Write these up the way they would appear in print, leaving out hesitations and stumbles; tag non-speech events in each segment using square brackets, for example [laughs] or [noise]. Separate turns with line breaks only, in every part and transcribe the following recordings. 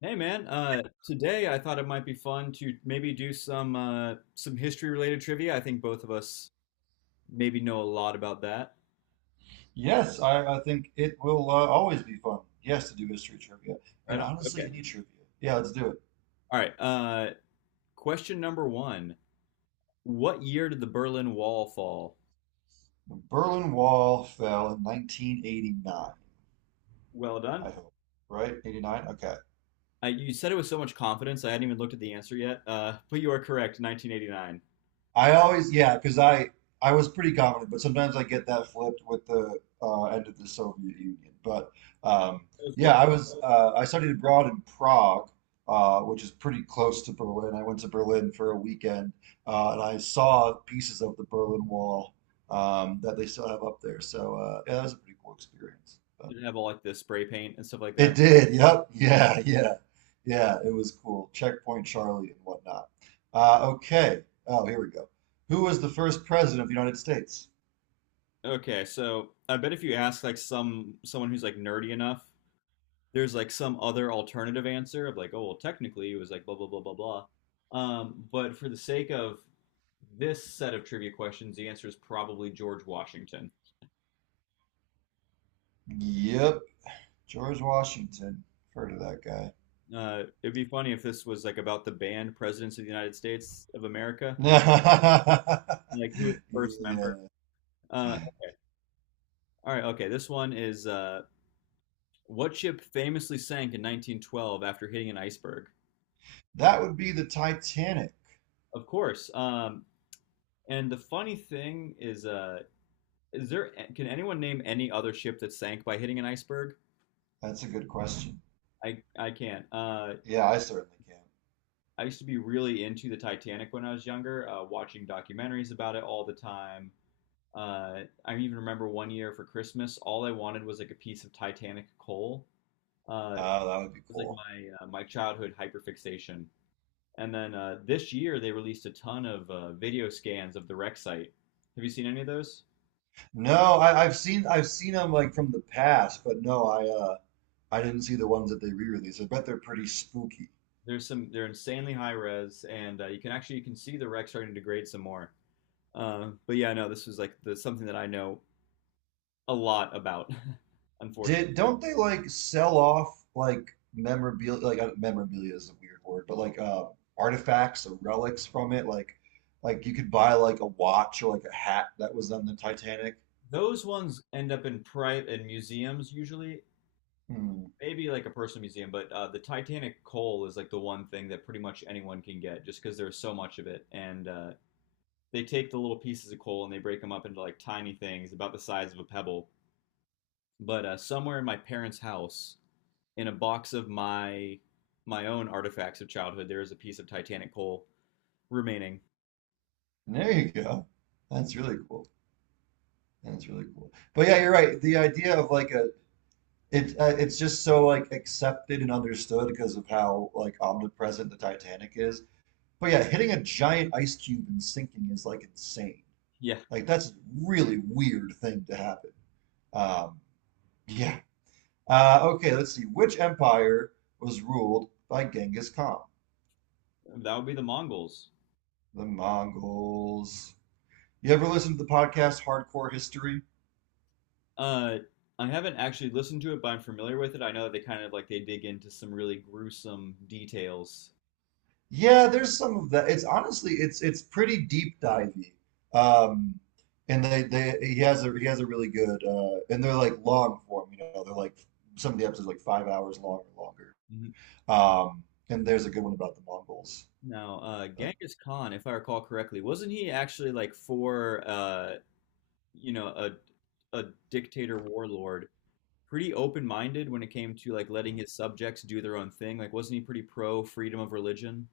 Hey man, today I thought it might be fun to maybe do some history related trivia. I think both of us maybe know a lot about that.
Yes, I think it will always be fun. Yes, to do history trivia
Right
and
on.
honestly,
Okay.
any trivia. Yeah, let's do it.
All right. Question number one. What year did the Berlin Wall fall?
Berlin Wall fell in 1989,
Well done.
I hope. Right? 89? Okay.
You said it with so much confidence. I hadn't even looked at the answer yet. But you are correct. 1989.
I always, yeah, because I was pretty confident, but sometimes I get that flipped with the end of the Soviet Union. But um,
It was
yeah,
what?
I was I studied abroad in Prague, which is pretty close to Berlin. I went to Berlin for a weekend, and I saw pieces of the Berlin Wall that they still have up there. So yeah, that was a pretty cool experience.
Did it have all like the spray paint and stuff like that?
It did. Yep. Yeah. Yeah. Yeah. It was cool. Checkpoint Charlie and whatnot. Okay. Oh, here we go. Who was the first president of the United States?
Okay, so I bet if you ask like someone who's like nerdy enough, there's like some other alternative answer of like, oh, well, technically it was like blah, blah, blah, blah, blah. But for the sake of this set of trivia questions, the answer is probably George Washington.
Yep. George Washington. Heard of that guy.
It'd be funny if this was like about the band presidents of the United States of America,
[laughs]
like who was the first member.
Yeah.
Uh, all right, okay. This one is what ship famously sank in 1912 after hitting an iceberg?
That would be the Titanic.
Of course. And the funny thing is, is there? Can anyone name any other ship that sank by hitting an iceberg?
That's a good question.
I can't.
Yeah, I certainly can.
I used to be really into the Titanic when I was younger, watching documentaries about it all the time. I even remember one year for Christmas, all I wanted was like a piece of Titanic coal. Uh,
Oh,
it
that would be
was like
cool.
my uh, my childhood hyperfixation. And then this year they released a ton of video scans of the wreck site. Have you seen any of those?
No, I've seen them like from the past, but no, I didn't see the ones that they re-released. I bet they're pretty spooky.
There's some. They're insanely high res, and you can see the wreck starting to degrade some more. But yeah, no, this was like the something that I know a lot about, [laughs] unfortunately.
Did don't they like sell off like memorabilia? Like memorabilia is a weird word, but like artifacts or relics from it. Like you could buy like a watch or like a hat that was on the Titanic.
Those ones end up in private in museums usually,
Hmm.
maybe like a personal museum, but the Titanic coal is like the one thing that pretty much anyone can get just because there's so much of it. And they take the little pieces of coal and they break them up into like tiny things about the size of a pebble. But somewhere in my parents' house, in a box of my own artifacts of childhood, there is a piece of Titanic coal remaining.
There you go. That's really cool. That's really cool. But yeah, you're right. The idea of like a it It's just so like accepted and understood because of how like omnipresent the Titanic is. But yeah, hitting a giant ice cube and sinking is like insane.
Yeah,
Like that's a really weird thing to happen. Um, yeah. Okay, let's see. Which empire was ruled by Genghis Khan?
that would be the Mongols.
The Mongols. You ever listen to the podcast Hardcore History?
Uh, I haven't actually listened to it, but I'm familiar with it. I know that they kind of like they dig into some really gruesome details.
Yeah, there's some of that. It's honestly, it's pretty deep divey. Um, and they he has a really good and they're like long form. You know, they're like some of the episodes are like 5 hours long or longer.
Mhm.
Um, and there's a good one about the Mongols.
Now,
Uh,
Genghis Khan, if I recall correctly, wasn't he actually like for you know, a a dictator warlord, pretty open-minded when it came to like letting his subjects do their own thing? Like, wasn't he pretty pro freedom of religion?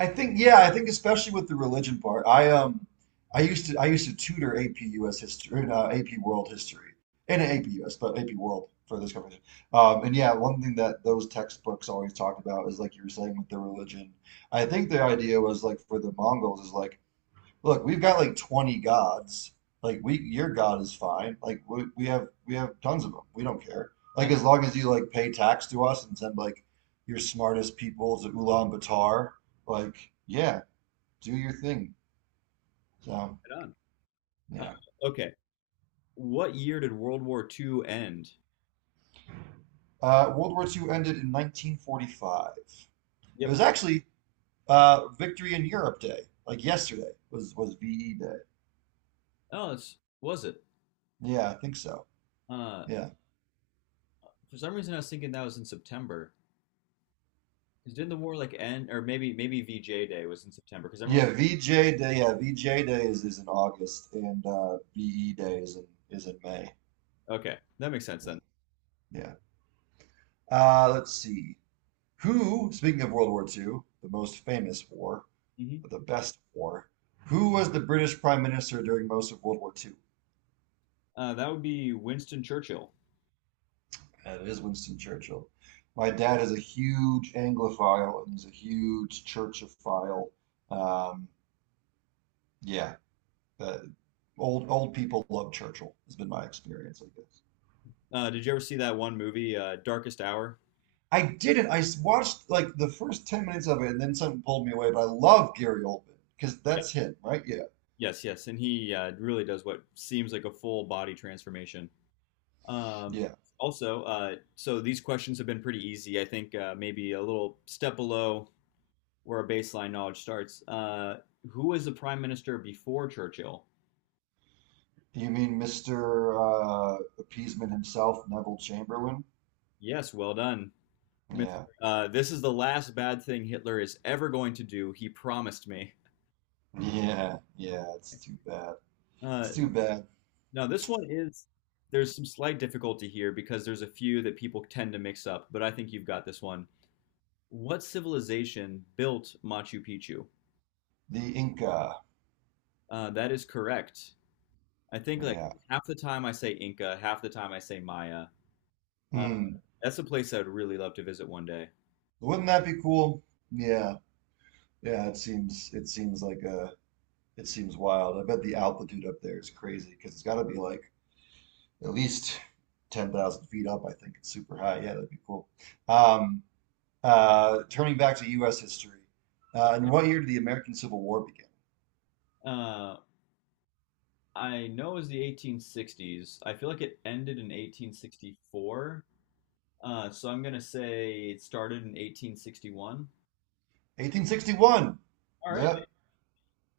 I think yeah, I think especially with the religion part. I used to tutor AP US history, AP World history, and AP US, but AP World for this conversation. And yeah, one thing that those textbooks always talked about is like you were saying with the religion. I think the idea was like for the Mongols is like look, we've got like 20 gods. Your God is fine. We have tons of them. We don't care. Like
Not
as long as you like pay tax to us and send like your smartest people to Ulaanbaatar, like yeah, do your thing. So
right on.
yeah,
Uh, okay. What year did World War Two end?
World War Two ended in 1945. It
Yep.
was actually Victory in Europe Day, like yesterday was VE Day.
Oh, it's, was it?
Yeah, I think so.
Uh,
Yeah.
For some reason, I was thinking that was in September. 'Cause didn't the war like end, or maybe VJ Day was in September? Because I remember.
Yeah, VJ Day. Yeah, VJ Day is in August, and BE Day is in May.
Okay, that makes sense
Yeah,
then.
yeah. Let's see. Who, speaking of World War Two, the most famous war,
Hmm.
the best war, who was the British Prime Minister during most of World War Two?
That would be Winston Churchill.
And it is Winston Churchill. My dad is a huge Anglophile and he's a huge Churchophile. Um, yeah, uh, old people love Churchill. Has been my experience, I guess.
Did you ever see that one movie, Darkest Hour?
I didn't. I watched like the first 10 minutes of it and then something pulled me away, but I love Gary Oldman because
Yeah.
that's him, right? Yeah.
Yes, yes, and he really does what seems like a full body transformation. Um,
Yeah.
also, so these questions have been pretty easy. I think maybe a little step below where our baseline knowledge starts. Who was the prime minister before Churchill?
You mean Mr. Appeasement himself, Neville Chamberlain?
Yes, well done. Mr.
Yeah.
This is the last bad thing Hitler is ever going to do. He promised me.
Yeah. Yeah. It's too bad.
Uh,
It's too bad.
now, this one is, there's some slight difficulty here because there's a few that people tend to mix up, but I think you've got this one. What civilization built Machu Picchu?
The Inca.
That is correct. I think like
Yeah.
half the time I say Inca, half the time I say Maya. Uh,
Hmm.
that's a place I'd really love to visit one day.
Wouldn't that be cool? Yeah. Yeah. It seems wild. I bet the altitude up there is crazy because it's got to be like at least 10,000 feet up. I think it's super high. Yeah, that'd be cool. Um, Turning back to U.S. history, in what year did the American Civil War begin?
Uh, I know it was the 1860s. I feel like it ended in 1864. So I'm gonna say it started in 1861.
1861.
All right.
Yep,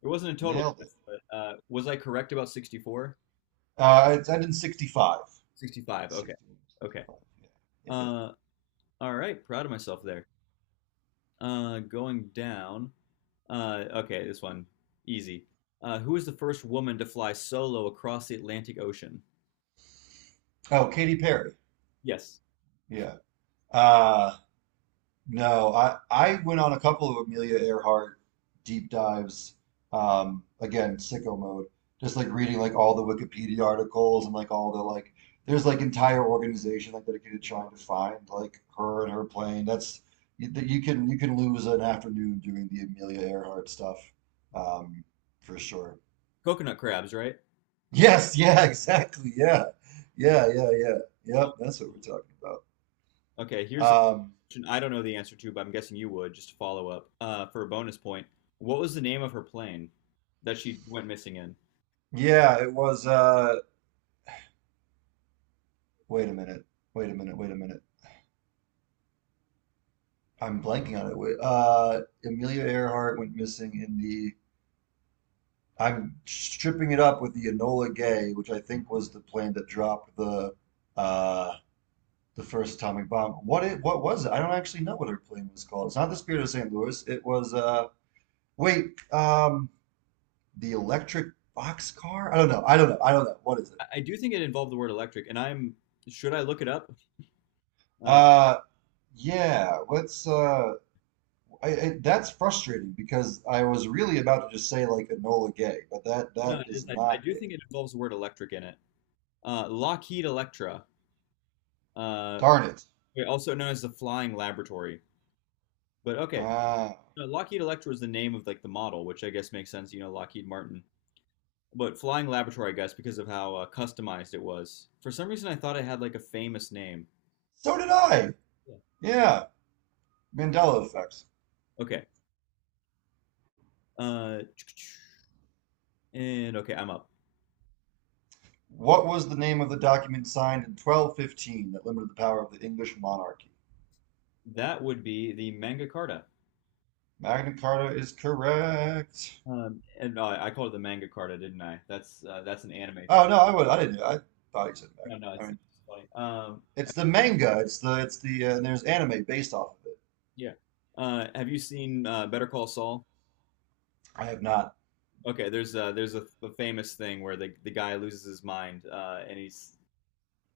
It wasn't a total
nailed it.
guess, but was I correct about 64?
It ended in 65.
65. Okay. Okay.
65. Yeah,
Uh, all right. Proud of myself there. Going down. Okay, this one easy. Who was the first woman to fly solo across the Atlantic Ocean?
yeah. Oh, Katy Perry.
Yes.
Yeah. Uh, no, I went on a couple of Amelia Earhart deep dives. Again, sicko mode. Just like reading like all the Wikipedia articles and like all the like. There's like entire organization like dedicated to trying to find like her and her plane. That you can lose an afternoon doing the Amelia Earhart stuff, um, for sure.
Coconut crabs, right?
Yes, yeah, [laughs] exactly. Yeah. Yeah, yeah, yeah. Yep, that's what we're talking about.
Okay, here's a
Um,
question I don't know the answer to, but I'm guessing you would, just to follow up, for a bonus point. What was the name of her plane that she went missing in?
yeah, it was wait a minute. Wait a minute. Wait a minute. I'm blanking on it. Wait, Amelia Earhart went missing in the. I'm stripping it up with the Enola Gay, which I think was the plane that dropped uh, the first atomic bomb. What it? What was it? I don't actually know what her plane was called. It's not the Spirit of St. Louis. It was. Wait. The Electric Boxcar. I don't know. I don't know. I don't know. What is it?
Do think it involved the word electric, and I'm should I look it up? Uh,
Uh, yeah. I that's frustrating because I was really about to just say like Enola Gay, but that
no,
that
it is.
is
I
not
do think
it.
it involves the word electric in it. Lockheed Electra, uh,
Darn it.
also known as the Flying Laboratory. But okay,
Ah,
no, Lockheed Electra is the name of like the model, which I guess makes sense. You know, Lockheed Martin. But Flying Laboratory, I guess, because of how customized it was. For some reason, I thought it had like a famous name.
so did I.
Yeah.
Yeah, Mandela effect.
Okay. Uh, and okay, I'm up.
What was the name of the document signed in 1215 that limited the power of the English monarchy?
That would be the Mangakata.
Magna Carta is correct.
And I called it the manga carta, didn't I? That's an anime thing.
Oh no, I would I didn't I thought you said
No,
Magna.
no,
I mean,
it's funny.
it's the manga. It's the and there's anime based off of it.
Yeah. Have you seen Better Call Saul?
I have not.
Okay, there's a famous thing where the guy loses his mind, and he's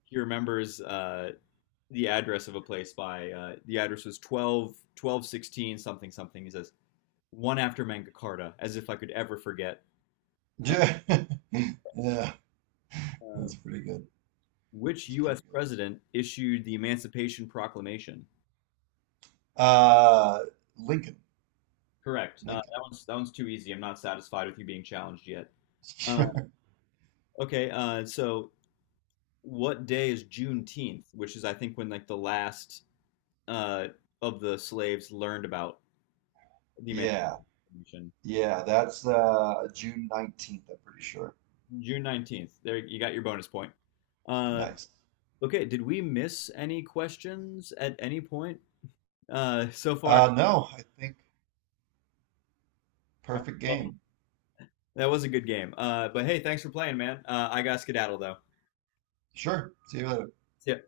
he remembers the address of a place by the address was 12, 1216 something something. He says one after manga carta, as if I could ever forget.
[laughs] Yeah, yeah,
Uh,
that's pretty good.
which
That's pretty
U.S.
good.
president issued the Emancipation Proclamation?
Uh, Lincoln,
Correct.
Lincoln.
That one's too easy. I'm not satisfied with you being challenged yet. Uh,
[laughs]
okay. So what day is Juneteenth, which is I think when like the last uh, of the slaves learned about the
Yeah,
Emancipation.
yeah, that's June 19th, I'm pretty sure.
June 19th. There, you got your bonus point. Uh,
Nice.
okay. Did we miss any questions at any point so far?
No, I think
All right,
perfect
well,
game.
that was a good game. But hey, thanks for playing, man. I got skedaddle though.
Sure. See you later.
See ya.